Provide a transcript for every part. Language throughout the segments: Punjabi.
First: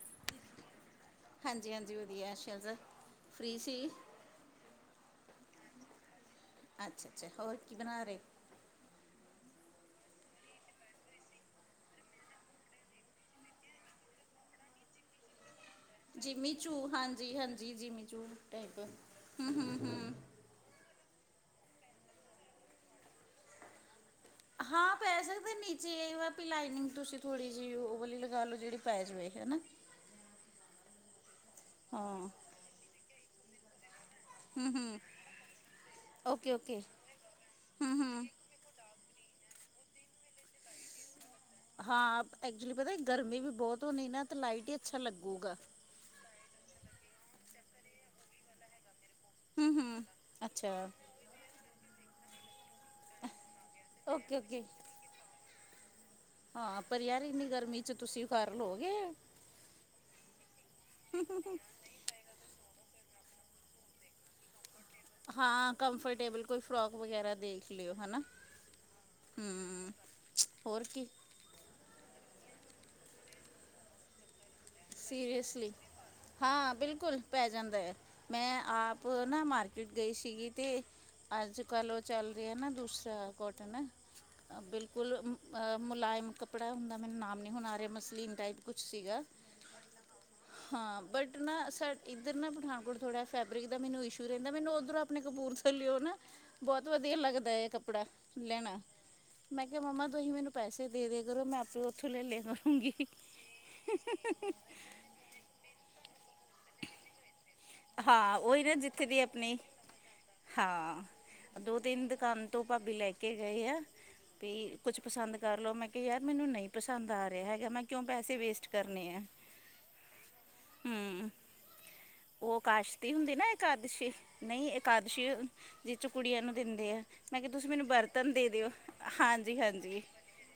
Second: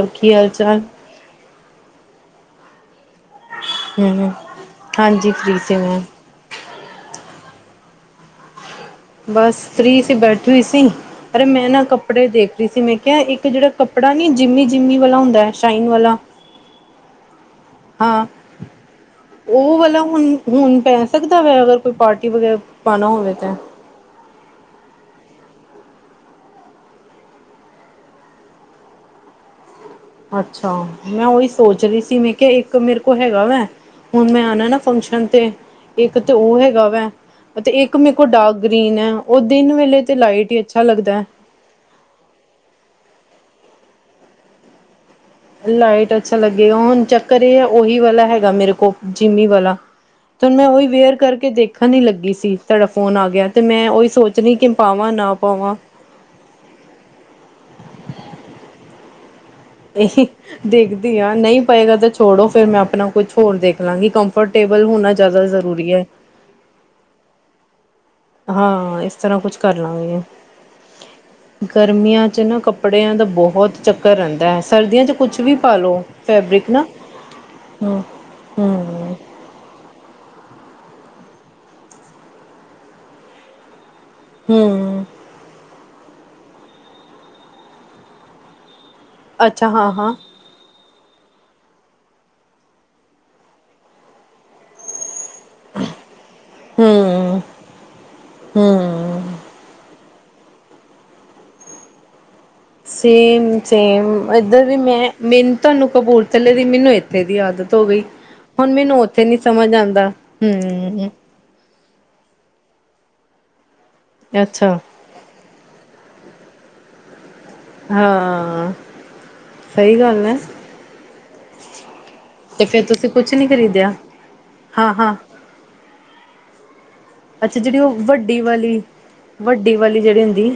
ਹੋਰ ਕੀ ਹਾਲ ਚਾਲ ਹਾਂਜੀ ਹਾਂਜੀ ਵਧੀਆ ਸ਼ਹਿਜ਼ਾ ਫ੍ਰੀ ਸੀ ਹਾਂਜੀ ਫ੍ਰੀ ਸੀ ਮੈਂ ਅੱਛਾ ਅੱਛਾ ਹੋਰ ਕੀ ਬਣਾ ਰਹੇ ਬਸ ਫ੍ਰੀ ਸੀ ਬੈਠੀ ਹੋਈ ਸੀ ਅਰੇ ਮੈਂ ਨਾ ਕੱਪੜੇ ਦੇਖ ਰਹੀ ਸੀ, ਮੈਂ ਕਿਹਾ ਇੱਕ ਜਿਹੜਾ ਕੱਪੜਾ ਨੀ ਜਿਂਮੀ ਜਿਂਮੀ ਵਾਲਾ ਹੁੰਦਾ ਹੈ ਸ਼ਾਈਨ ਵਾਲਾ ਜਿਮੀਚੂ ਹਾਂਜੀ ਹਾਂਜੀ ਹਾਂ ਜਿਮੀਚੂ ਟਾਈਪ ਹੂ ਹੂ ਉਹ ਹੂ ਵਾਲਾ ਹੁਣ ਹੁਣ ਪੈ ਸਕਦਾ ਵੈ, ਅਗਰ ਕੋਈ ਪਾਰਟੀ ਵਗੈਰਾ ਪਾਉਣਾ ਹੋਵੇ ਤਾਂ ਹਾਂ ਪੈ ਸਕਦੇ ਨੀਚੇ ਇਹ ਵਾ ਵੀ ਲਾਈਨਿੰਗ ਤੁਸੀਂ ਥੋੜ੍ਹੀ ਜਿਹੀ ਉਹ ਵਾਲੀ ਲਗਾ ਲਓ ਜਿਹੜੀ ਪੈ ਜਾਵੇ ਹੈਨਾ ਅੱਛਾ ਮੈਂ ਉਹੀ ਸੋਚ ਰਹੀ ਸੀ, ਹਾਂ ਮੈਂ ਕਿਹਾ ਇੱਕ ਮੇਰੇ ਕੋਲ ਹੈਗਾ ਵੈ ਹੁਣ ਮੈਂ ਆਉਣਾ ਹੂੰ ਨਾ ਹੂੰ ਫੰਕਸ਼ਨ ਤੇ, ਇੱਕ ਤੇ ਓਕੇ ਉਹ ਓਕੇ ਹੈਗਾ ਵਾ ਅਤੇ ਹੂੰ ਇੱਕ ਮੇਰੇ ਕੋਲ ਹੂੰ ਡਾਰਕ ਗ੍ਰੀਨ ਹੈ, ਉਹ ਦਿਨ ਵੇਲੇ ਤੇ ਲਾਈਟ ਹੀ ਅੱਛਾ ਲੱਗਦਾ ਹੈ ਹਾਂ ਐਕਚੁਲੀ ਪਤਾ ਗਰਮੀਂ ਵੀ ਬਹੁਤ ਹੁੰਣੀ ਨਾ ਤੇ ਲਾਈਟ ਹੀ ਅੱਛਾ ਲੱਗੂਗਾ ਲਾਈਟ ਅੱਛਾ ਲੱਗੇਗਾ, ਹੁਣ ਚੱਕਰ ਇਹ ਹੈ ਉਹੀ ਵਾਲਾ ਹੈਗਾ ਮੇਰੇ ਕੋਲ ਜਿਮੀ ਹੂੰ ਵਾਲਾ, ਹੂੰ ਤੇ ਮੈਂ ਉਹੀ ਅੱਛਾ ਵੇਅਰ ਕਰਕੇ ਦੇਖਣ ਹੀ ਲੱਗੀ ਸੀ ਤੁਹਾਡਾ ਫੋਨ ਆ ਗਿਆ ਤੇ ਮੈਂ ਉਹੀ ਓਕੇ ਸੋਚਣੀ ਓਕੇ ਕਿ ਪਾਵਾਂ ਨਾ ਪਾਵਾਂ ਹਾਂ, ਪਰ ਯਾਰ ਇੰਨੀ ਗਰਮੀ ਚ ਤੁਸੀਂ ਪਹਿਣ ਲਓਗੇ ਇਹੀ ਦੇਖਦੀ ਹਾਂ ਨਹੀਂ ਪਏਗਾ ਤਾਂ ਛੋੜੋ ਫੇਰ ਮੈਂ ਆਪਣਾ ਕੁੱਛ ਹੋਰ ਦੇਖ ਲਾਂਗੀ ਕੰਫਰਟੇਬਲ ਹੋਣਾ ਜ਼ਿਆਦਾ ਹਾਂ ਜ਼ਰੂਰੀ ਹੈ ਕੰਫਰਟੇਬਲ ਕੋਈ ਫਰੋਕ ਵਗੈਰਾ ਦੇਖ ਲਿਓ ਹਨਾ ਹਾਂ ਇਸ ਤਰ੍ਹਾਂ ਕੁੱਛ ਕਰ ਲਾਂਗੇ ਹੋਰ ਕੀ ਗਰਮੀਂਆਂ 'ਚੱ ਨਾ ਕੱਪੜਿਆਂ ਦਾ ਬਹੁਤ ਚੱਕਰ ਰਹਿੰਦਾ ਹੈ, ਸਰਦੀਆਂ ' ਕੁਛ ਵੀ ਸੀਰੀਅਸਲੀ ਪਾ ਲਉ ਫੈਬਰਿਕ ਹਾਂ ਨਾ ਬਿਲਕੁਲ ਪੈ ਜਾਂਦਾ ਹੈ ਹਾਂ ਮੈਂ ਆਪ ਨਾ ਮਾਰਕੀਟ ਮਾਰਕੀਟ ਗਈ ਸੀਗੀ, ਤੇ ਅੱਜ ਕੱਲ੍ਹ ਉਹ ਚੱਲ ਰਿਹਾ ਨਾ ਦੂਸਰਾ ਕੋਟਨ ਹਮ ਬਿਲਕੁੱਲ ਮੁਲਾਇਮ ਕੱਪੜਾ ਹੁੰਦਾ ਮੈਨੂੰ ਨਾਮ ਨਹੀਂ ਹੁਣ ਆ ਰਿਹਾ ਮਸਲੀਨ ਟਾਈਪ ਕੁੱਛ ਸੀਗਾ ਅੱਛਾ ਹਾਂ ਹਾਂ ਹਾਂ ਬਟ ਨਾ ਸ ਇੱਧਰ ਨਾ ਪਠਾਨਕੋਟ ਥੋੜ੍ਹਾ ਫੈਬਰਿਕ ਦਾ ਮੈਨੂੰ ਇਸ਼ੂ ਰਹਿੰਦਾ, ਮੈਨੂੰ ਉੱਧਰੋਂ ਆਪ ਆਪਣੇ ਕਪੂਰ ਥੱਲਿਓ ਨਾ, ਬਹੁਤ ਵਧੀਆ ਹਮ ਲੱਗਦਾ ਹੈ ਕੱਪੜਾ ਲੈਣਾ ਹੂੰ ਮੈਂ ਕਿਹਾ ਮੰਮਾ ਤੁਸੀਂ ਮੈਨੂੰ ਪੈਸੇ ਦੇ ਦਿਆ ਕਰੋ ਮੈਂ ਆਪੇ ਉੱਥੋਂ ਲੈ ਲਿਆਂ ਕਰਾਂ ਸੇਮ ਸੇਮ ਇੱਧਰ ਵੀ ਮੈਂ ਮੈਨੂੰ ਤੁਹਾਨੂੰ ਕਪੂਰਥਲੇ ਦੀ, ਮੈਨੂੰ ਇੱਥੇ ਦੀ ਆਦਤ ਆਦਤ ਹੋ ਗਈ, ਹਾਂ ਉਹੀ ਹੁਣ ਨਾ ਮੈਨੂੰ ਜਿੱਥੇ ਦੀ ਉੱਥੇ ਨੀ ਆਪਣੀ ਸਮਂਝ ਆਉਂਦਾ ਹਾਂ ਹੂ ਦੋ ਤਿੰਨ ਦੁਕਾਨ ਤੋਂ ਭਾਬੀ ਲੈ ਕੇ ਜਾਈ ਆ, ਤੇ ਅੱਛਾ ਕੁੱਛ ਪਸੰਦ ਕਰ ਲਓ ਮੈਂ ਕਿਹਾ ਯਾਰ ਮੈਨੂੰ ਨਹੀਂ ਪਸੰਦ ਆ ਜੇ ਹੈਗਾ ਮੈਂ ਕਿਉਂ ਪੈਸੇ ਵੇਸਟ ਹਾਂ ਕਰਨੇ ਆ ਸਹੀ ਗੱਲ ਹੈ ਹੂ ਉਹ ਤੇ ਫੇਰ ਕਾਸ਼ ਤੁਸੀਂ ਦੀ ਕੁਛ ਹੁੰਦੀ ਨੀ ਨਾ ਖਰੀਦਿਆ ਇਕਾਦਸ਼ੀ ਨਹੀਂ ਹਾਂ ਹਾਂ ਇਕਾਦਸ਼ੀ ਜਿਚੋ ਕੁੜੀਆਂ ਨੂੰ ਦਿੰਦੇ ਆ ਮੈਂ ਕਿਹਾ ਅੱਛਾ ਤੁਸੀਂ ਜਿਹੜੀ ਮੈਨੂੰ ਉਹ ਬਰਤਨ ਵੱਡੀ ਦੇ ਦਿਓ ਵਾਲੀ ਹਾਂਜੀ ਵੱਡੀ ਵਾਲੀ ਹਾਂਜੀ ਜਿਹੜੀ ਹੁੰਦੀ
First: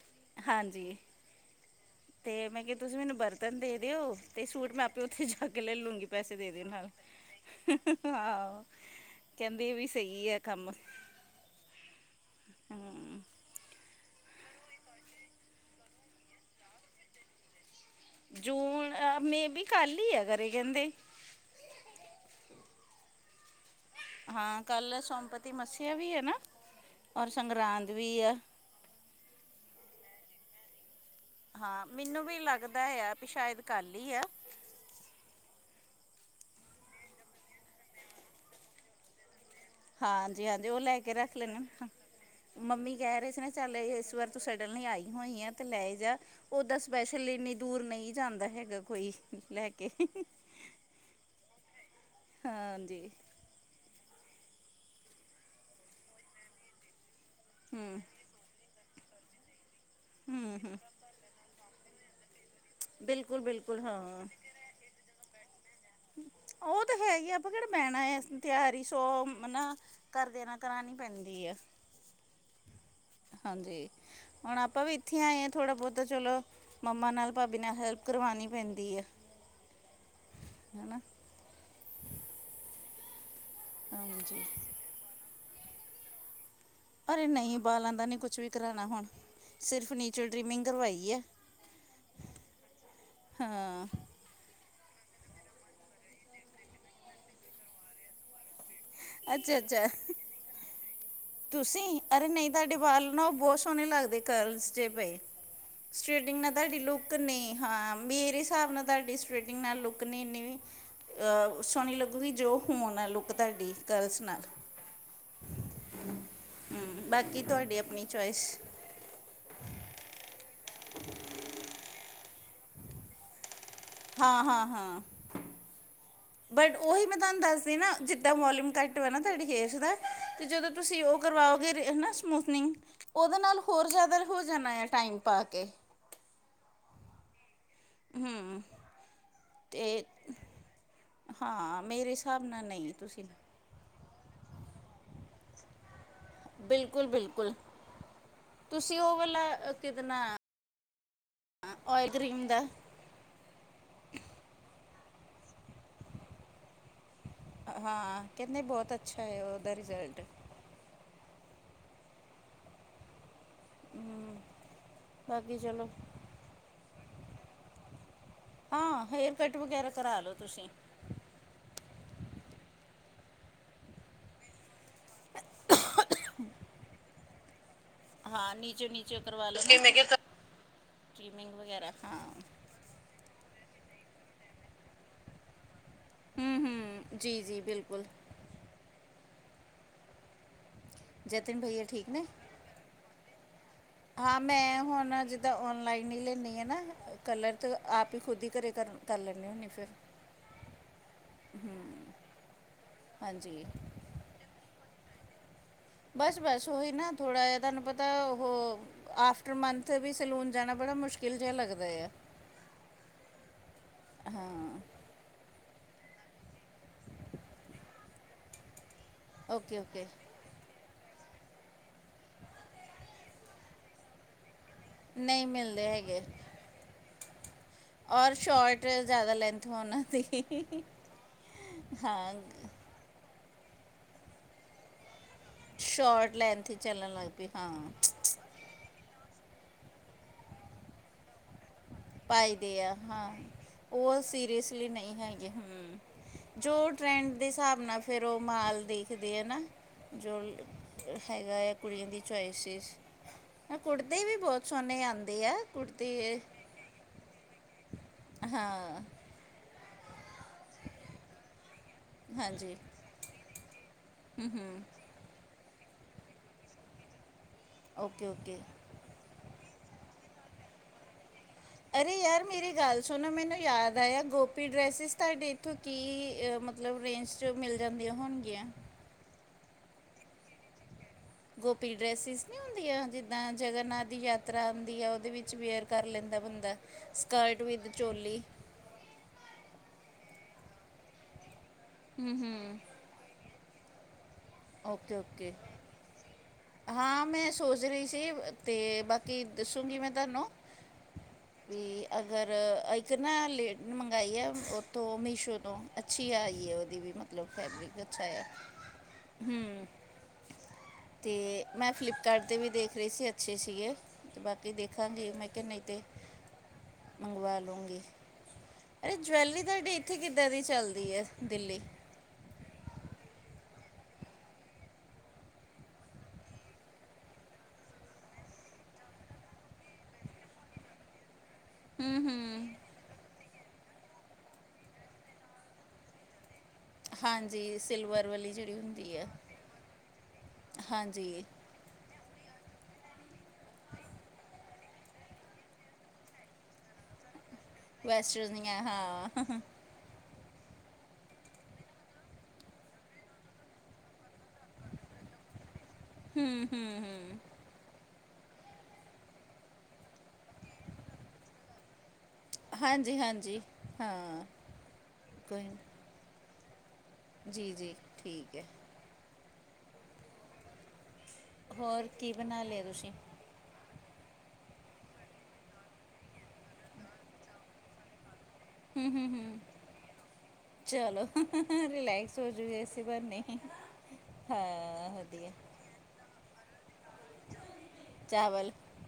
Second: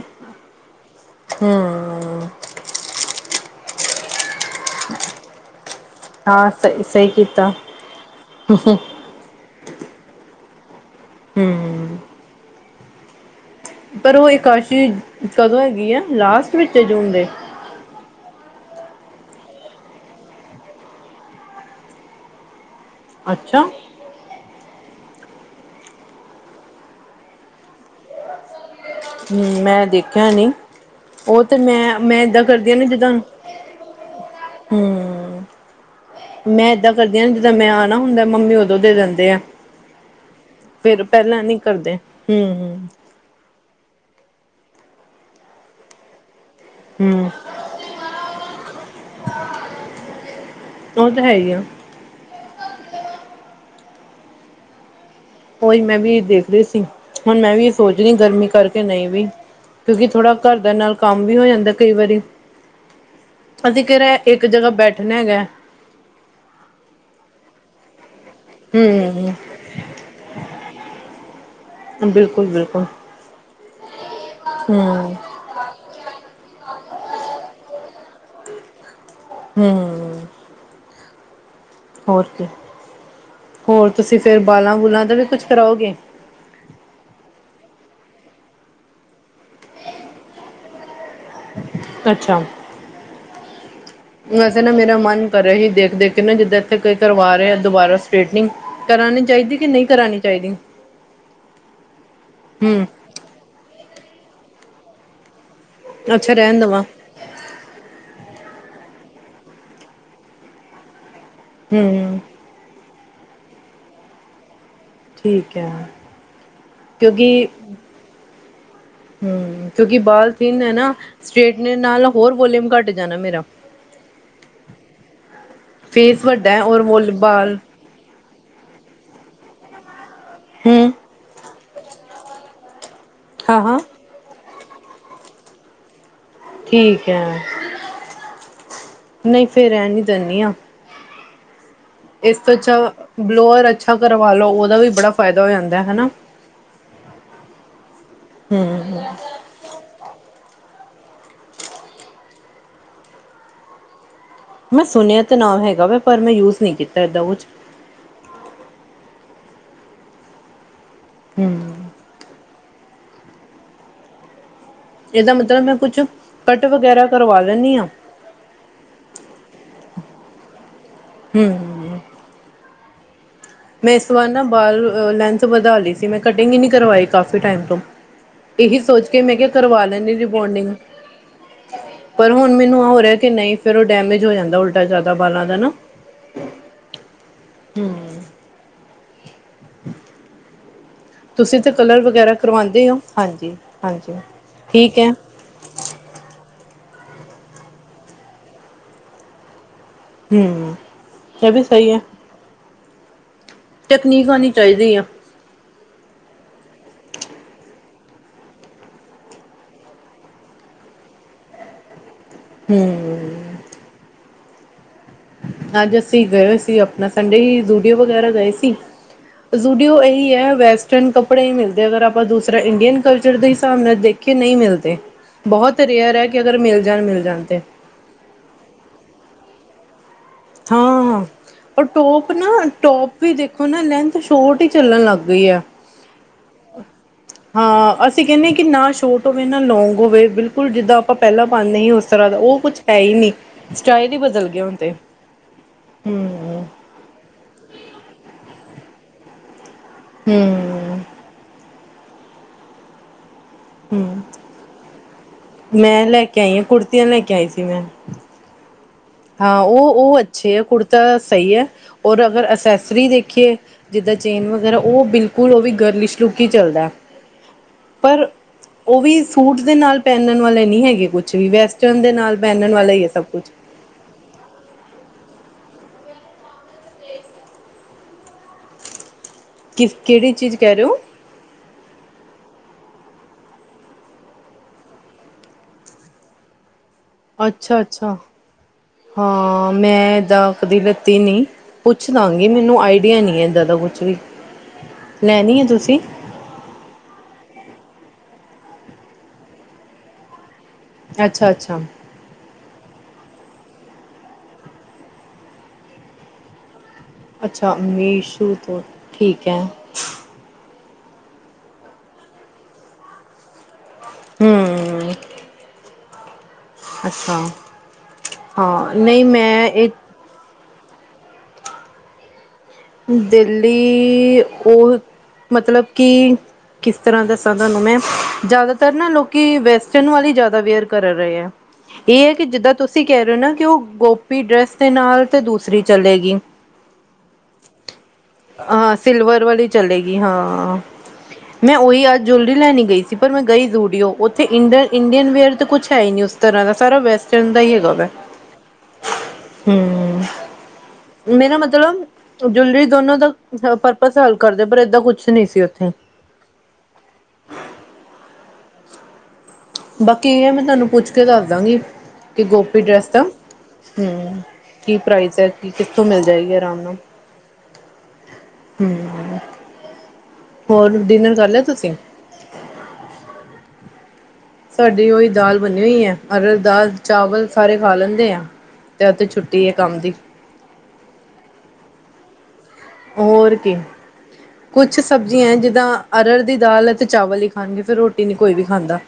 ਹਾਂਜੀ ਹੂੰ ਤੇ ਮੈਂ ਕਿਹਾ ਤੁਸੀਂ ਮੈਨੂੰ ਬਰਤਨ ਦੇ ਦਿਓ ਤੇ ਸੂਟ ਮੈਂ ਆਪੇ ਉੱਥੇ ਜਾ ਕੇ ਲੈ ਲੂੰਗੀ ਪੈਸੇ ਹਾਂ ਦੇ ਫਿਲ ਸਹੀ ਹਾਲ ਸਹੀ ਕੀਤਾ ਆਹ ਕਹਿੰਦੀ ਵੀ ਸੀ ਗੀ ਆ ਕੰਮ ਹੂ ਹੂ ਹਮ ਪਰ ਉਹ ਇੱਕ ਆਸ਼ੀ ਕਦੋਂ ਹੈਗੀ ਆ ਲਾਸਟ ਵਿੱਚ ਏ ਜੂਨ ਦੇ ਜੂਨ ਮੇ ਬੀ ਖਾਲੀ ਏ ਗਰੇ ਕਹਿੰਦੇ ਅੱਛਾ ਹਾਂ ਕੱਲ ਸੌਂਪਤੀ ਮੱਸਿਆ ਵੀ ਹੈ ਨਾ ਔਰ ਸੰਗਰਾਂਦ ਵੀ ਆ ਹੂ ਮੈਂ ਦੇਖਿਆ ਨੀ ਉਹ ਤੇ ਹਾਂ ਮੈਂ ਮੈਂ ਮੈਨੂੰ ਵੀ ਏਦਾਂ ਕਰਦੀ ਆ ਲੱਗਦਾ ਜਿੱਦਾਂ ਵੀ ਸ਼ਾਇਦ ਕੱਲ ਹੀ ਆ ਹੂ ਮੈਂ ਏਦਾਂ ਕਰਦੀ ਹਾਂ ਜਿੱਦਾਂ ਮੈਂ ਆਣਾ ਹੁੰਦਾ ਮੰਮੀ ਉਦੋਂ ਦੇ ਦਿੰਦੇ ਆ ਖਾਜੀ ਹਾਂਜੀ ਉਹ ਲੈ ਫੇਰ ਕੇ ਰੱਖ ਪਹਿਲਾਂ ਨੀ ਲੈਂਣ ਕਰਦੇ ਹੂੰ ਹੂੰ ਮੰਮੀ ਕਹਿ ਰਹੇ ਸੀ ਨਾ ਚੱਲ ਇਸ ਵਾਰ ਤੂੰ ਸਡਨ ਲਈ ਆਈ ਹੋਈ ਆ ਤੇ ਲੈ ਈ ਜਾ ਓਦਾ ਸਪੈਸ਼ਲ ਹੂੰ ਇੰਨੀ ਦੂਰ ਨਹੀਂ ਜਾਂਦਾ ਹੈਗਾ ਕੋਈ ਲੈ ਕੇ ਉਹ ਤਾਂ ਹੈ ਈ ਐ ਹਾਂਜੀ ਉਈ ਮੈਂ ਵੀ ਦੇਖ ਰਹੀ ਸੀ ਹੁਣ ਮੈਂ ਵੀ ਇਹ ਸੋਚ ਹਮ ਰਹੀ ਗਰਮੀ ਕਰਕੇ ਨਹੀਂ ਵੀ ਕਿਉਂਕਿ ਥੋੜਾ ਹਮ ਘਰਦਿਆਂ ਹਮ ਨਾਲ ਕੰਮ ਵੀ ਹੋ ਜਾਂਦਾ ਕਈ ਵਾਰੀ ਬਿਲਕੁਲ ਬਿਲਕੁਲ ਅਤੀ ਕਿਹੜਾ ਹਾਂ ਇੱਕ ਜਗ੍ਹਾ ਬੈਠਣੇ ਹੈਗਾ ਉਹ ਤੇ ਹੈ ਈ ਐ ਆਪਾਂ ਕਿਹੜਾ ਬਹਿਣਾ ਆ ਤਿਆਰੀ ਸੋ ਹੂੰ ਮਨਾ ਘਰਦੀਆਂ ਨਾਲ ਕਰਾਉਣੀ ਪੈਂਦੀ ਹੈ ਬਿਲਕੁਲ ਬਿਲਕੁਲ ਹਾਂਜੀ ਹੁਣ ਆਪਾਂ ਵੀ ਹੂੰ ਥੇਏ ਆਏ ਹਾਂ ਥੋੜ੍ਹਾ ਬਹੁਤਾ ਚਲੋ ਮੰਮਾ ਨਾਲ ਭਾਬੀ ਨਾਲ ਹੈਲਪ ਕਰਵਾਉਣੀ ਪੈਂਦੀ ਐ ਹੂ ਹੈ ਨਾ ਹੋਰ ਕੀ ਹੋਰ ਤੁਸੀਂ ਫੇਰ ਹਾਂਜੀ ਬਾਲਾਂ ਬੂਲਾਂ ਦਾ ਵੀ ਕੁਛ ਕਰਾਓਗੇ ਅਰੇ ਨਹੀਂ ਬਾਲਾਂ ਦਾ ਨੀ ਕੁਛ ਵੀ ਕਰਾਣਾ ਹੁਣ ਸਿਰਫ ਨੀਚਰ ਟ੍ਰਿਮਿੰਗ ਕਰਵਾਈ ਐ ਅੱਛਾ ਹਾਂ ਵੈਸੇ ਨਾ ਮੇਰਾ ਮਨ ਕਰ ਰਿਹਾ ਈ ਦੇਖ ਦੇਖ ਕੇ ਨਾ ਜਿੱਦਾਂ ਇੱਥੇ ਕੋਈ ਕਰਵਾ ਰਿਹਾ ਦੁਬਾਰਾ ਸਟੇਟਿੰਗ ਕਰਾਨੀ ਚਾਹੀਦੀ ਅੱਛਾ ਈ ਕਿ ਨਹੀਂ ਅੱਛਾ ਕਰਾਨੀ ਚਾਹੀਦੀ ਈ ਤੁਸੀਂ ਅਰੇ ਨਹੀਂ ਤਾਡੇ ਬਾਲ ਨਾ ਉਹ ਬਹੁਤ ਸੋਹਣੇ ਲੱਗਦੇ ਕਰਲਸ ਪਏ ਅੱਛਾ ਸਟ੍ਰੀਟਿੰਗ ਨਾਲ ਰਹਿਣ ਤਾਡੀ ਦੇਵਾਂ ਲੂਕ ਤਾ ਨੀ ਹਾਂ ਮੇਰੇ ਹਿਸਾਬ ਨਾਲ ਤਾਡੀ ਸਟਿੰਗ ਮੇਮ ਲੁੱਕ ਨਹੀਂ ਇੰਨੀ ਵੀ ਆਹ ਸੋਹਣੀ ਹੂੰ ਲੱਗੁਗੀ ਜੋ ਹੁਣ ਐ ਲੁੱਕ ਤਾਡੀ ਕਰਲਸ ਨਾਲ ਠੀਕ ਐ ਹੂ ਬਾਕੀ ਤੁਹਾਡੀ ਆਪਣੀ ਚੁਆਇਸ ਹੂ ਕਿਉਂਕਿ ਬਾਲ ਪਿਨ ਐ ਨਾ ਸਟੇਟ ਨਾਲ ਹੋਰ ਵੋਲੀਮ ਘੱਟ ਜਾਣਾ ਮੇਰਾ ਹਾਂ ਹਾਂ ਹਾਂ ਫੀ ਫੁਅਡ ਬਟ ਉਹੀ ਮੈਂ ਤਾ ਨੂੰ ਦੱਸਦੀ ਨਾ ਜਿੱਦਾਂ ਵੋਲਿਮ ਘੱਟ ਹੋਵੇ ਨਾ ਤੁਹਾਡੀ ਫੇਸ ਦਾ ਤੇ ਜਦੋਂ ਹੂੰ ਤੁਸੀਂ ਉਹ ਕਰਵਾਓਗੇ ਨਾ ਹਨਾ ਸਮੂਥਨਿੰਗ, ਉਹਦੇ ਨਾਲ ਹਾਂ ਹਾਂ ਹੋਰ ਜ਼ਿਆਦਾ ਹੋ ਜਾਣਾ ਆ ਟਾਈਮ ਪਾ ਕੇ। ਠੀਕ ਐ, ਹਮ ਨਹੀਂ ਫੇਰ ਰਹਿਣ ਹੀ ਤੇ ਦਿੰਨੀ ਆ। ਹਾਂ। ਮੇਰੇ ਇਸ ਹਿਸਾਬ ਤੋਂ ਨਾਲ ਅੱਛਾ ਨਹੀਂ ਤੁਸੀਂ ਬਲੋਰ ਅੱਛਾ ਕਰਵਾ ਲਓ ਉਹਦਾ ਵੀ ਬੜਾ ਫਾਇਦਾ ਹੋ ਜਾਂਦਾ ਹਨਾ। ਬਿਲਕੁਲ-ਬਿਲਕੁਲ, ਹੂੰ ਤੁਸੀਂ ਉਹ ਵਾਲਾ ਕਿਹਦੇ ਨਾਲ ਓਇਲ ਕਰ੍ਰੀਮ ਦਾ ਮੈਂ ਸੁਣਿਆ ਤਾਂ ਨਾ ਹੈਗਾ ਵਾ ਪਰ ਮੈਂ ਯੂਜ ਨਹੀਂ ਕੀਤਾ ਏਦਾਂ ਕੁਛ। ਹਾਂ ਕਹਿੰਦੇ ਬਹੁਤ ਅੱਛਾ ਹੈ ਉਹਦਾ ਰਿਜ਼ਲਟ। ਹੂੰ ਹੂੰ ਇਹਦਾ ਮਤਲਬ ਮੈਂ ਕੁਛ, ਕੱਟ ਵਗੈਰਾ ਕਰਵਾ ਲੈਂਨੀ ਆ। ਹਾਂ ਹੇਅਰਕੱਟ ਵਗੈਰਾ ਕਰਾ ਲੋ ਤੁਸੀਂ। ਹੂੰ ਮੈਂ ਇਸ ਵਾਰ ਨਾ ਬਾਲ ਲੈਂਥ ਵਧਾ ਲਈ ਸੀ ਮੈਂ ਕਟਿੰਗ ਈ ਨੀ ਕਰਵਾਈ ਕਾਫੀ ਟਾਈਮ ਤੋਂ। ਹਾਂ ਏਹੀ ਨੀਚੇ ਸੋਚ ਨੀਚੇ ਕੇ ਮੈਂ ਕਿਆ ਲਓ ਕਰਵਾ ਨਾ ਲੈਂਨੀ ਰਬੋਂਡਿੰਗ, ਸਟ੍ਰੀਮਿੰਗ ਵਗੈਰਾ ਹਾਂ ਪਰ ਹੁਣ ਮੈਨੂੰ ਆ ਹੋ ਰਿਹਾ ਕਿ ਨਹੀਂ ਫੇਰ ਉਹ ਡੈਮੇਜ ਹੋ ਜਾਂਦਾ ਉਲਟਾ ਜਾਦਾ ਬਾਲਾਂ ਦਾ ਨਾ। ਹੂੰ-ਹੂੰ ਜੀ-ਜੀ ਬਿਲਕੁਲ। ਹਮ ਜਤਿਨ ਤੁਸੀਂ ਤੇ ਭਈਆ ਕਲਰ ਠੀਕ ਨੇ ਵਗੈਰਾ ਕਰਵਾਂਦੇ ਓ ਹਾਂਜੀ। ਹਾਂਜੀ ਹਾਂ ਮੈਂ ਠੀਕ ਹੈ ਹੁਣ ਆਜ ਤਾਂ ਔਨਲਾਈਨ ਈ ਲੈਂਨੀ ਆ ਨਾ ਕਲਰ ਤੇ ਆਪ ਈ ਖੁਦ ਹੀ ਘਰੇ ਕਰ, ਕਰ ਲੈਂਨੀ ਹੁੰਨੀ ਫੇਰ। ਹੂੰ ਇਹ ਵੀ ਸਈ ਏ। ਹਾਂਜੀ। ਟਕਨੀਕ ਹੋਣੀ ਚਾਈਦੀ ਆ। ਬਸ-ਬਸ ਉਹੀ ਨਾ ਥੋੜਾ ਜਿਹਾ ਤਾਨੂੰ ਪਤਾ ੳਹੋ ਆਫਟਰ ਮੰਥ ਵੀ ਸੈਲੂਨ ਜਾਣਾ ਬੜਾ ਮੁਸ਼ਕਿਲ ਜਿਆ ਲੱਗਦਾ ਆ। ਹੂੰ। ਹਾਂ। ਅੱਜ ਅਸੀਂ ਗਏ ਹੋਏ ਸੀ ਆਪਣਾ ਸੰਡੇ ਹੀ ਦੂਡੀਓ ਵਗੈਰਾ ਗਏ ਸੀ। ਓਕੇ ਜੂਡੀਓ ਓਕੇ ਏਹੀ ਏ ਵੈਸ ਚੰਨ ਕੱਪੜੇ ਈ ਮਿਲਦੇ ਅਗਰ ਅਪਾਂ ਦੂਸਰੇ ਇੰਡੀਅਨ ਕਲਚਰ ਦੇ ਹਿਸਾਬ ਨਾਲ ਦੇਖ ਕੇ ਨਈ ਮਿਲਦੇ। ਨਹੀਂ ਬਹੁਤ ਮਿਲਦੇ ਰੇਅਰ ਹੈਗੇ ਏ ਕਿ ਅਗਰ ਮਿਲ ਜਾਣ ਮਿਲ ਜਾਣ ਤੇ। ਔਰ ਸ਼ੋਰਟ ਜ਼ਿਆਦਾ ਲੈਂਥ ਵਾ ਨਾ ਉਹਦੀ। ਹਾਂ-ਹਾਂ ਉਹ ਟੋਪ ਨਾ ਟੋਪ ਵੀ ਦੇਖੋ ਨਾ ਲੈਂਥ ਸ਼ੋਰਟ ਈ ਚੱਲਣ ਲੱਗ ਗਈ ਏ। ਸ਼ੋਰਟ ਲੈਂਥ ਹੀ ਚੱਲਣ ਲੱਗ ਪਈ ਹਾਂ ਅਸੀਂ ਕਹਿੰਨੇ ਕਿ ਨਾ ਛੋਟ ਟ ਹੋਵੇ ਨਾ ਲੌਂਗ ਹੋਵੇ ਬਿਲਕੁਲ ਜਿੱਦਾ ਆਪਾਂ ਪੇਲਾਂ ਪਾਨੇ ਈ ਉਸ ਤਰਾ ਦਾ ਪਾਈ ਉਹ ਕੁਛ ਦੇ ਆ ਹੈ ਈ ਹਾਂ ਨੀ ਸਟਾਈਲ ਈ ਬਦਲ ਗਏ ਹੁਣ ਤੇ। ਹੂੰ, ਹੂੰ ਜੋ ਟਰੈਂਡ ਦੇ ਹਿਸਾਬ ਨਾਲ ਫੇਰ ਉਹ ਮਾਲ ਦੇਖਦੇ ਏ ਨਾ। ਜੋ, ਹੂੰ ਹੈਗਾ ਏ ਕੁੜੀਆਂ ਦੀ ਚੁਆਇਸਿਸ। ਏ ਹੂੰ ਕੁੜਤੇ ਵੀ ਬੋਤ ਸੋਣੇ ਆਂਦੇ ਆ। ਮੈਂ ਲੈ ਕੁੜਤੇ ਕੇ ਆਈ ਆ ਕੁੜਤੀਆਂ ਲੈ ਕੇ ਆਈ ਸੀ ਮੈਂ। ਹਾਂ। ਹਾਂ ਉਹ ਉਹ ਅੱਛੇ ਆ ਕੁੜਤਾ ਸਈ ਏ ਔਰ ਅਗਰ ਹਾਂਜੀ ਅਸੈਸਰੀ ਦੇਖੀਏ ਜਿੱਦਾਂ ਚੇਨ ਹਮ ਵਗੈਰਾ ਹਮ ਉਹ ਬਿਲਕੁਲ ਉਹ ਵੀ ਗਰਲਿਸ਼ ਲੁਕ ਈ ਚੱਲਦਾ। ਓਕੇ-ਓਕੇ। ਉ ਵੀ ਸੂਟ ਦੇ ਨਾਲ ਪੇਨਣ ਵਾਲੇ ਨੀ ਹੈਗੇ ਕੁਛ ਵੀ ਵੈਸੇ ਅਰੇ ਯਾਰ ਮੇਰੀ ਗੱਲ ਸੁਣੋ ਮੈਨੂੰ ਯਾਦ ਆਏਆ ਗੋ ਫੇਰ ਡ੍ਰੈਸਿੰਸ ਤਾਡੇ ਏਥੋਂ ਕੀ ਅ ਮਤਲਬ ਰੇਂਜ 'ਚ ਮਿਲ ਜਾਂਦੀਆ ਹੋਨਗੀਆਂ ਕਿ ਕੇੜੀ ਚੀਜ਼ ਕਹ ਰਐ ੳ [unintelligible] ਗੋਪੀ ਡ੍ਰੈੱਸਸਿ ਨੀ ਹੁੰਦੀਆਂ ਜਿੱਦਾਂ ਜਗਨਨਾਥ ਦੀ ਯਾਤਰਾ ਹੁੰਦੀ ਆ ਉਦੇ ਵਿੱਚ ਵੇਅਰ ਕਰ ਲੈਂਦਾ ਬੰਦਾ ਸਕਰਟ ਵਿਦ ਅੱਛਾ-ਅੱਛਾ ਚੋਲੀ ਹਾਂ ਮੈਂ ਏਦਾ ਕਦੀ ਲਿਤੀ ਨੀ ਪੁੱਛ ਹੂੰ ਦਾਂਗੀ ਹੂੰ ਮੈਨੂੰ ਆਈਡੀਆ ਨੀ ਏਦਾਂ ਦਾ ਕੁਛ ਵੀ ਓਕੇ-ਓਕੇ ਲੈਣੀ ਹੈ ਤੁਸੀਂ ਹਾਂ ਮੈਂ ਸੋਚ ਰਈ ਸੀ ਤੇ ਬਾਕੀ ਦੱਸੂੰਗੀ ਮੈਂ ਤਾਨੂੰ ਅੱਛਾ-ਅੱਛਾ। ਅਗਰ ਇੱਕ ਨਾ ਲਿਡ ਮੰਗਾਈ ਏ ਉਥੋ ਮੀਸ਼ੋ ਤੋਂ ਅੱਛੀ ਆਈ ਏ ਉਦੀ ਵੀ ਮਤਲਬ ਅੱਛਾ ਫੈਬਰਿਕ ਅੱਛਾ ਆ ਮੀਸ਼ੂ ਤੋਂ ਠੀਕ ਏ ਹੂੰ ਤੇ ਮੈਂ ਫਲਿਪਕਾਰਟ ਵੀ ਦੇਖ ਰਈ ਸੀ ਅੱਛੇ ਸੀਗੇ ਤੇ ਬਾਕੀ ਹੂੰ, ਦੇਖਾਂਗੀ ਮੈਂ ਕੇਆ ਨਈ ਤੇ ਅੱਛਾ ਮੰਗਵਾ ਲੂੰਗੀ ਹਾਂ ਅਰੇ ਨਹੀਂ ਜਵੈਲਰੀ ਮੈਂ ਤਾਡੀ ਇਹ ਉਥੇ ਕਿੱਥੇ ਕਿੱਦਾਂ ਦੀ ਚੱਲਦੀ ਏ ਦਿੱਲੀ ਦਿੱਲੀ ਉਹ ਮਤਲਬ ਕਿ ਕਿਸ ਤਰ੍ਹਾਂ ਦੱਸਾਂ ਤੁਹਾਨੂੰ ਮੈਂ ਜ਼ਿਆਦਾਤਰ ਨਾ ਲੋਕੀ ਵੈਸਟਰਨ ਵਾਲੀ ਹੀ ਜ਼ਿਆਦਾ ਵੇਅਰ ਕਰ ਰਹੇ ਆ ਹੂੰ ਇਹ ਏ ਕਿ ਜਿੱਦਾਂ ਹੂੰ ਤੁਸੀਂ ਕਹਿ ਰਹੇ ਔ ਨਾ ਕਿ ਉਹ ਗੋਪੀ ਡ੍ਰੈਸ ਦੇ ਨਾਲ ਤੇ ਦੂਸਰੀ ਚਲੇਗੀ ਹਾਂਜੀ ਸਿਲਵਰ ਵਾਲੀ ਜਿਹੜੀ ਆ ਹੁੰਦੀ ਹੈ ਸਿਲਵਰ ਵਾਲੀ ਚਲੇਗੀ ਹਾਂ ਹਾਂਜੀ ਮੈਂ ਉਹੀ ਅੱਜ ਜਿਊਲਰੀ ਲੈਣੀ ਗਈ ਸੀ ਪਰ ਮੈਂ ਗਈ ਜ਼ੂਡੀਓ ਉੱਥੇ ਇੰਡਨ ਇੰਡੀਅਨ ਵੇਅਰ ਤਾਂ ਕੁਛ ਹੈ ਈ ਨਹੀਂ ਉਸ ਤਰ੍ਹਾਂ ਦਾ ਸਾਰਾ ਵੈਸਟਰਨ ਦਾ ਹੀ ਹੈਗਾ ਵੇ ਵੈਸਟਰਨ ਹੈ ਹਾਂ ਹੂੰ ਹੰ ਮੇਰਾ ਮਤਲਬ ਜਿਊਲਰੀ ਦੋਨੋ ਦਾ ਪਰਪਸ ਹੱਲ ਕਰਦੇ ਪਰ ਏਦਾਂ ਕੁਛ ਨਹੀਂ ਸੀ ਉੱਥੇ ਹੰ ਹੰ ਹੰ ਬਾਕੀ ਇਹ ਏ ਮੈਂ ਤੁਹਾਨੂੰ ਪੁੱਛ ਕੇ ਦੱਸ ਦਾਂਗੀ ਕਿ ਗੋਪੀ ਡ੍ਰੈੱਸ ਹਾਂਜੀ ਦਾ ਹਾਂਜੀ ਹਾਂ ਕੀ ਪ੍ਰਾਈਜ਼ ਹੈ ਕੀ ਕਿਥੋਂ ਮਿਲ ਜਾਏਗੀ ਆਰਾਮ ਨਾਲ ਜੀ-ਜੀ ਠੀਕ ਏ ਹੰ ਹੋਰ ਡਿਨਰ ਕਰ ਲਿਆ ਤੁਸੀਂ ਹੋਰ ਕੀ ਬਨਾ ਲਿਆ ਤੁਸੀਂ ਸਾਡੀ ਉਹੀ ਦਾਲ ਬਨੀ ਹੋਈ ਐ ਅਰਹਰ ਦਾਲ ਚਾਵਲ ਸਾਰੇ ਖਾ ਲੈਂਦੇ ਆ ਤੇ ਅਜ ਤੇ ਛੁੱਟੀ ਏ ਕੰਮ ਦੀ ਚਲੋ ਰੀਲੇੈਕਸ ਹੋ ਜੋ ਹੋਰ ਕੀ ਕੁਛ ਸਬਜ਼ੀਆਂ ਵਧੀਆ ਏ ਜਿੱਦਾਂ ਅਰਹਰ ਦੀ ਦਾਲ ਤੇ' ਚਾਵਲ ਹੀ ਖਾਨਗੇ ਫਿਰ ਰੋਟੀ ਨੀ ਕੋਈ ਵੀ ਚਾਵਲ ਖਾਂਦਾ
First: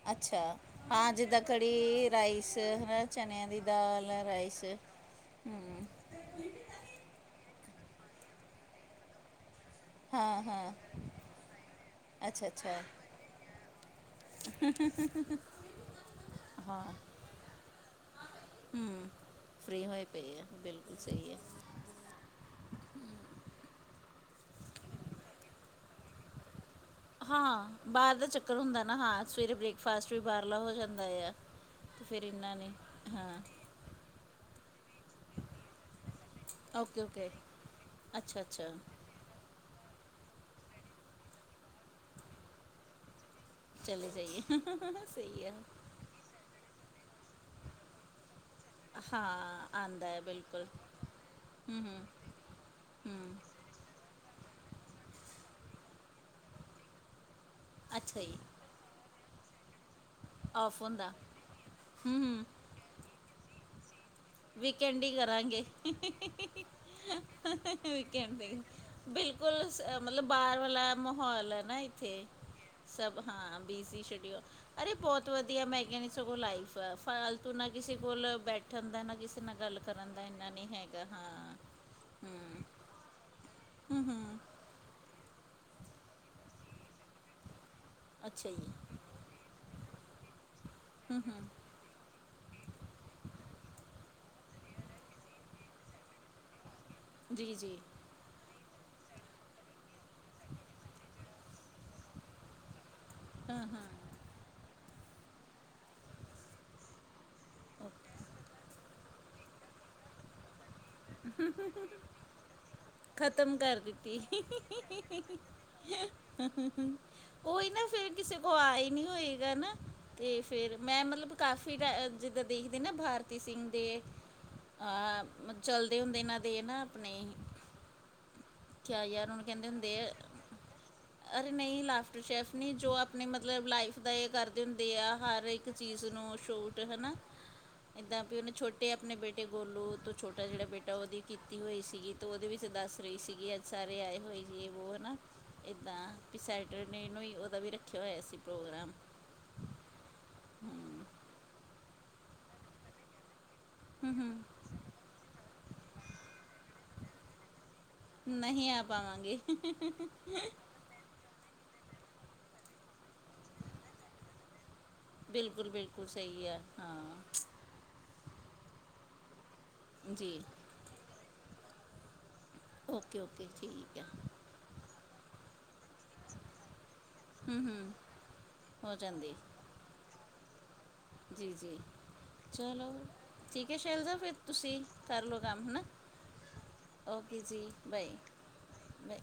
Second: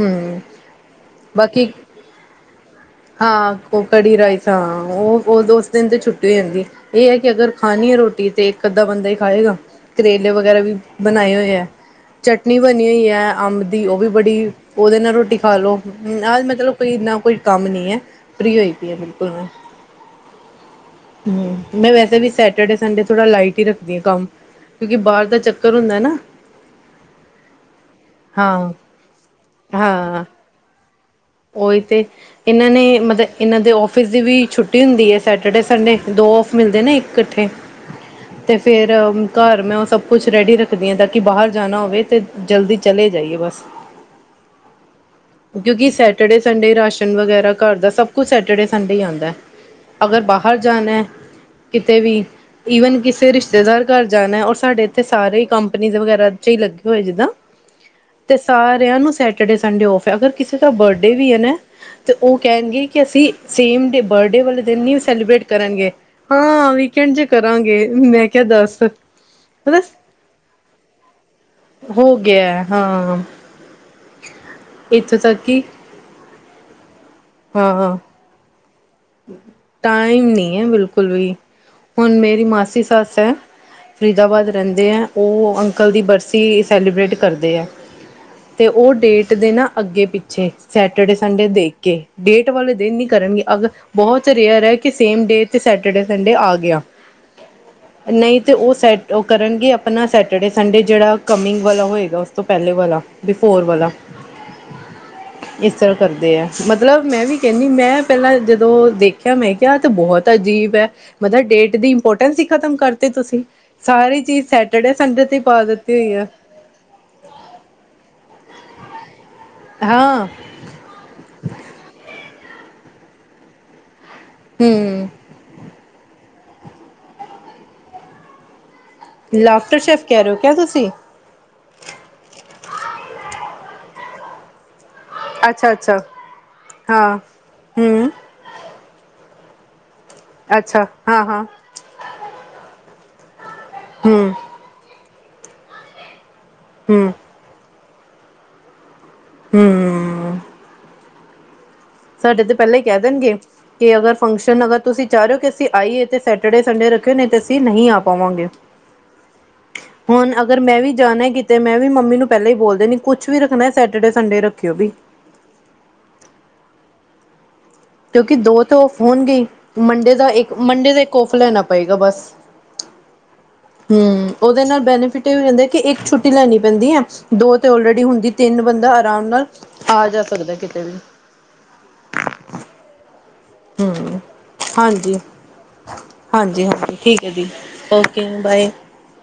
ਹਮ ਅੱਛਾ ਹਾਂ ਜਿਦਾ ਬਾਕੀ ਕੜੀ ਰਾਈਸ ਹੈ ਚਨੇਆਂ ਦੀ ਦਾਲ ਰਾਈਸ ਉਹ-ਉਹ ਦੋਸਤ ਹਮ ਦਿਨ ਤੇ ਛੁੱਟੀ ਹੋ ਜਾਂਦੀ ਇਹ ਹੈ ਕਿ ਅਗਰ ਖਾਨੀ ਹੈ ਰੋਟੀ ਤੇ ਇੱਕ ਅੱਧਾ ਬੰਦਾ ਹੀ ਖਾਏਗਾ ਕਰੇਲੇ ਹਾਂ ਵਗੈਰਾ ਹਾਂ ਵੀ ਬਨਾਏ ਹੋਏ ਏ ਅੱਛਾ ਚਟਨੀ ਅੱਛਾ ਬਨੀ ਹੋਈ ਏ ਅੰਬ ਦੀ ਉਹ ਵੀ ਬੜੀ ਉਹਦੇ ਨਾਲ ਰੋਟੀ ਖਾ ਲਓ ਨਾਲ ਮਤਲਬ ਕੋਈ ਨਾ ਕੋਈ ਕੰਮ ਨਹੀਂ ਏ ਫਰੀ ਹੋਈ ਪਈ ਏ ਹਮ ਬਿਲਕੁਲ ਫ੍ਰਰੀ ਹੋਏ ਪਏ ਆ ਬਿਲਕੁਲ ਸਹੀ ਹੈ ਹੰ ਮੈਂ ਵੈਸੇ ਵੀ ਸੈਟਰਡੇ ਸੰਡੇ ਥੋੜਾ ਲਾਈਟ ਹੀ ਰੱਖਦੀ ਆ ਕੰਮ ਕਿਉਂਕਿ ਬਾਹਰ ਦਾ ਚੱਕਰ ਹੁੰਦਾ ਏ ਨਾ ਹਾਂ ਬਾਹਰ ਦਾ ਚੱਕਰ ਹਾਂ ਹੁੰਦਾ ਏ ਨਾ ਹਾਂ ਸਵੇਰੇ ਬ੍ਰੇਕਫਾਸਟ ਵੀ ਬਾਹਰਲਾ ਹੋ ਜਾਂਦਾ ਏ ਆ ਓਹੀ ਤੇ ਅਤੇ ਫਿਰ ਇਹਨਾਂ ਨੇ ਮਤਲਬ ਹਾਂ ਇਹਨਾਂ ਦੇ ਔਫਿਸ ਦੀ ਵੀ ਛੁੱਟੀ ਹੁੰਦੀ ਐ ਸੈਟਰਡੇ ਸੰਡੇ ਦੋ ਔਫ ਮਿਲਦੇ ਨੇ ਇੱਕ ਇਕੱਠੇ ਤੇ ਅੱਛਾ-ਅੱਛਾ ਫੇਰ ਘਰ ਮੈਂ ਉਹ ਸਭ ਕੁਛ ਰੈਡੀ ਰੱਖਦੀ ਆ ਤਾਂ ਕਿ ਬਾਹਰ ਜਾਣਾ ਹੋਵੇ ਤਾਂ ਜਲਦੀ ਚਲੇ ਜਾਈਏ ਬਸ ਚਲੇ ਜਾਈਏ ਸਈ ਆ ਕਿੜੇ ਸੰਡੇ ਰਾਸ਼ਨ ਵਗੈਰਾ ਘਰ ਦਾ ਸਭ ਕੁਛ ਸੈਟਰਡੇ ਸੰਡੇ ਈ ਹੁੰਦਾ ਹਾਂ ਆਉਂਦਾ ਅਗਰ ਹੈ ਬਾਹਰ ਬਿਲਕੁਲ ਜਾਣਾ ਹਮ ਕਿਤੇ ਹਮ ਵੀ ਈਵਨ ਕਿਸੇ ਹਮ ਰਿਸ਼ਤੇਦਾਰ ਘਰ ਜਾਣਾ ਔਰ ਸਾਡੇ ਇੱਥੇ ਸਾਰੇ ਕੰਪਨੀ ਵਗੈਰਾ ਚ ਈ ਲੱਗੇ ਹੋਏ ਜਿੱਦਾਂ ਅੱਛਾ ਤੇ' ਜੀ ਸਾਰਿਆਂ ਨੂੰ ਸੈਟਰਡੇ ਸੰਡੇ ਔਫ ਐ ਅਗਰ ਕਿਸੇ ਦਾ ਔਫ ਬ ਹੁੰਦਾ ਵੀ ਐ ਨਾ ਤੇ ਹਮ ਉਹ ਹਮ ਕਹਿਣਗੇ ਕਿ ਅਸੀਂ ਸੇਮ ਡੇ ਬਰਡੇ ਵਾਲੇ ਦਿਨ ਨੀ ਵੀਕਐਂਡ ਹੀ ਸੈਲੀਬ੍ਰੇਟ ਕਰਨਗੇ ਕਰਾਂਗੇ ਹਾਂ ਵੀਕਐਂਡ ਚ ਕਰਾਂਗੇ ਮੈਂ ਕਿਹਾ ਦੱਸ ਬਿਲਕੁਲ ਮਤਲਬ ਬਾਰ ਵਾਲਾ ਮਾਹੌਲ ਐ ਨਾ ਹੋ ਇੱਥੇ ਗਿਆ ਹਾਂ ਸਭ ਹਾ ਬੀਜੀ ਅਰੇ ਇੱਥੋਂ ਬੋਤ ਤੱਕ ਕਿ ਵਧੀਆ ਮੈਂ ਕ' ਸਗੋਂ ਲਾਈਫ ਆ ਫਾਲਤੂ ਨਾ ਹਾਂ ਕਿਸੇ ਕੋਲ ਬੈ ਠੰਡ ਦਾ ਨਾ ਕਿਸੇ ਨਾਲ ਗੱਲ ਕਰਨ ਦਾ ਟਾਈਮ ਨੀ ਇੰਨਾ ਐ ਨਹੀਂ ਹੈਗਾ ਬਿਲਕੁਲ ਵੀ ਹਾਂ ਹੁਣ ਮੇਰੀ ਹੂੰ ਮਾਸੀ ਸੱਸ ਐ ਹੂੰ ਹੂੰ ਫਰੀਦਾਬਾਦ ਰਹਿੰਦੇ ਐ ਉਹ ਅੰਕਲ ਦੀ ਬਰਸੀ ਸੈਲੀਬ੍ਰੇਟ ਕਰਦੇ ਐ। ਅੱਛਾ ਤੇ ਜੀ ਉਹ ਡੇਟ ਦੇ ਨਾ ਅੱਗੇ ਪਿੱਛੇ ਸੈਟਰਡੇ ਹੂੰ ਸੰਡੇ ਹੂੰ ਦੇਖ ਕੇ' ਡੇਟ ਵਾਲੇ ਦਿਨ ਨੀ ਕਰਨਗੇ ਅਗਰ ਬਹੁਤ ਰੇਅਰ ਐ ਕਿ ਸੇਮ ਡੇ ਤੇ ਸੈਟਰਡੇ ਸੰਡੇ ਆ ਗਿਆ ਜੀ ਜੀ। ਨਹੀਂ ਤੇ ਉਹ ਸੈੱਟ ਉਹ ਕਰਨਗੇ ਆਪਣਾ ਸੈੱਟ ਜਿਹੜੇ ਸੰਡੇ ਜਿਹੜਾ ਕਮਿੰਗ ਵਾਲਾ ਹੋਏਗਾ, ਉਸ ਤੋਂ ਪਹਿਲੇ ਵਾਲਾ ਬਿਫੋਰ ਹਾਂ ਹਾਂ ਵਾਲਾ। ਇਸ ਤਰ੍ਹਾਂ ਕਰਦੇ ਐ, ਮਤਲਬ ਮੈਂ ਵੀ ਕਹਿਣੀ ਮੈਂ ਪਹਿਲਾਂ ਜਦੋਂ ਜਦੋਂ ਦੇਖਿਆ ਮੈਂ ਕਿਹਾ ਐ ਤੇ ਬਹੁਤ ਅਜੀਬ ਐ। ਮਤਲਬ ਡੇਟ ਦੀ ਇੰਪੋਰਟੈਂਸ ਈ ਖ਼ਤਮ ਕਰਤੀ ਓਕੇ। ਤੁਸੀਂ, ਖਤਮ ਕਰ ਸਾਰੀ ਦਿੱਤੀ ਚੀਜ਼ ਸੈਟਰਡੇ, ਸੰਡੇ ਤੇ ਪਾ ਦਿੱਤੀ ਹੋਈ ਆ। ਉਹੀ ਨਾ ਫੇਰ ਕਿਸੇ ਕੋਲ ਆਈ ਨੀ ਹੋਏਗਾ ਨਾ ਹਾਂ ਤੇ ਫਿਰ ਮੈਂ ਮਤਲਬ ਕਾਫ਼ੀ ਟ ਜਿੱਦਾਂ ਦੇਖਦੀ ਨਾ ਭਾਰਤੀ ਸਿੰਘ ਦੇ ਹਮ ਅ ਮਤਲਬ ਚਲਦੇ ਹੁੰਦੇ ਇਹਨਾਂ ਦੇ ਨਾ ਆਪਣੇ ਕਿਆ ਯਾਰ ਉਹਨੂੰ ਕਹਿੰਦੇ ਲਾਫਟਰ ਹੁੰਦੇ ਸ਼ੈਫ ਆ ਕਹਿ ਰਹੇ ਹੋ ਕਿਆ ਤੁਸੀਂ ਅਰੇ ਨਹੀਂ ਲਾਫਟਰ ਸ਼ੈੱਫ ਨਹੀਂ ਜੋ ਆਪਣੇ ਮਤਲਬ ਲਾਈਫ ਦਾ ਇਹ ਕਰਦੇ ਹੁੰਦੇ ਆ ਹਰ ਇੱਕ ਅੱਛਾ ਅੱਛਾ ਚੀਜ਼ ਨੂੰ ਛੂਟ ਹਨਾ, ਹਾਂ ਹਮ ਇੱਦਾਂ ਪੀ ਉਹਨੇ ਛੋਟ ਤੇ ਆਪਣੇ ਬੇਟੇ ਗੋਲੂ ਤੋਂ ਛੋਟਾ ਜਿਹੜਾ ਅੱਛਾ ਬੇਟਾ ਉਹਦੀ ਹਾਂ ਹਾਂ ਕੀਤੀ ਹੋਈ ਸੀਗੀ ਤੇ ਉਹਦੇ ਵਿੱਚ ਦੱਸ ਰੀ ਸੀਗੀ ਅ ਸਾਰੇ ਆਏ ਹਮ ਹੋਏ ਸੀੇ ਯੇ ਵੋ ਹਨਾ, ਇੱਦਾਂ ਪੀ ਸੈਟਰ ਨੇ ਹਮ ਇਹਨੂੰ ਉਹਦਾ ਵੀ ਰੱਖ ਰੱਖਿਆ ਹੋਇਆ ਸੀ ਪ੍ਰੋਗਰਾਮ। ਹੂੰ। ਸਾਡੇ ਤੇ ਪਹਿਲਾਂ ਈ ਕਹਿ ਦੇਣਗੇ ਕਿ ਹੂੰ ਅਗਰ ਹੂੰ ਫੰਕਸ਼ਨ ਅਗਰ ਤੁਸੀਂ ਚਾਹ ਰਹੇ ਔ ਕਿ ਅਸੀਂ ਆਈਏ ਤੇ ਸੈਟਰਡੇ ਸੰਡੇ ਰੱਖਿਓ ਨਹੀਂ ਤੇ ਅਸੀਂ ਨਹੀਂ ਆ ਪਾਵਾਂਗੇ। ਨਈ ਆ ਪਾਵਾਂਗੇ। ਹੁਣ ਅਗਰ ਮੈਂ ਵੀ ਜਾਣਾ ਕਿ ਤੇ ਮੈਂ ਵੀ ਮੰਮੀ ਨੂੰ ਪਹਿਲਾਂ ਹੀ ਬੋਲ ਦਿੰਨੀ ਕੁਛ ਵੀ ਰੱਖਣਾ ਏ ਸੈਟਰਡੇ ਸੰਡੇ ਰੱਖਿਓ ਵੀ ਬਿਲਕੁਲ ਬਿਲਕੁਲ ਸਈ ਐ। ਕਿਉਂਕਿ ਦੋ ਤੇ ਔਫ ਹੋਣਗੇ ਹੀ, ਮੰਡੇ ਦਾ ਜੀ ਇੱਕ ਮੰਡੇ ਦਾ ਇੱਕ ਔਫ ਲੈਣਾ ਪਏਗਾ ਬਸ। Okay okay. ਠੀਕ ਆ ਹੂੰ, ਉਹਦੇ ਨਾਲ ਬੈਨੀਫਿਟ ਇਹ ਹੋ ਜਾਂਦਾ ਕਿ, ਇੱਕ ਛੁੱਟੀ ਲੈਣੀ ਪੈਂਦੀ ਐ। ਦੋ ਤੇ ਓਲਰੇਡੀ ਹੁੰਦੀ, ਤਿੰਨ ਬੰਦਾ ਹੋ ਆਰਾਮ ਜਾਂਦੀ ਨਾਲ, ਆ ਜਾ ਸਕਦਾ ਕਿਤੇ ਵੀ। ਜੀ ਜੀ, ਚਲੋ ਠੀਕ ਐ ਹੂੰ ਸ਼ੈਲਜ਼ਾ ਫਿਰ, ਤੁਸੀਂ ਹਾਂਜੀ ਕਰ ਲਓ ਕੰਮ ਹਨਾ। ਹਾਂਜੀ ਹਾਂਜੀ ਠੀਕ ਏ ਜੀ, ਓਕੇ ਬਾਏ। ਮੈਂ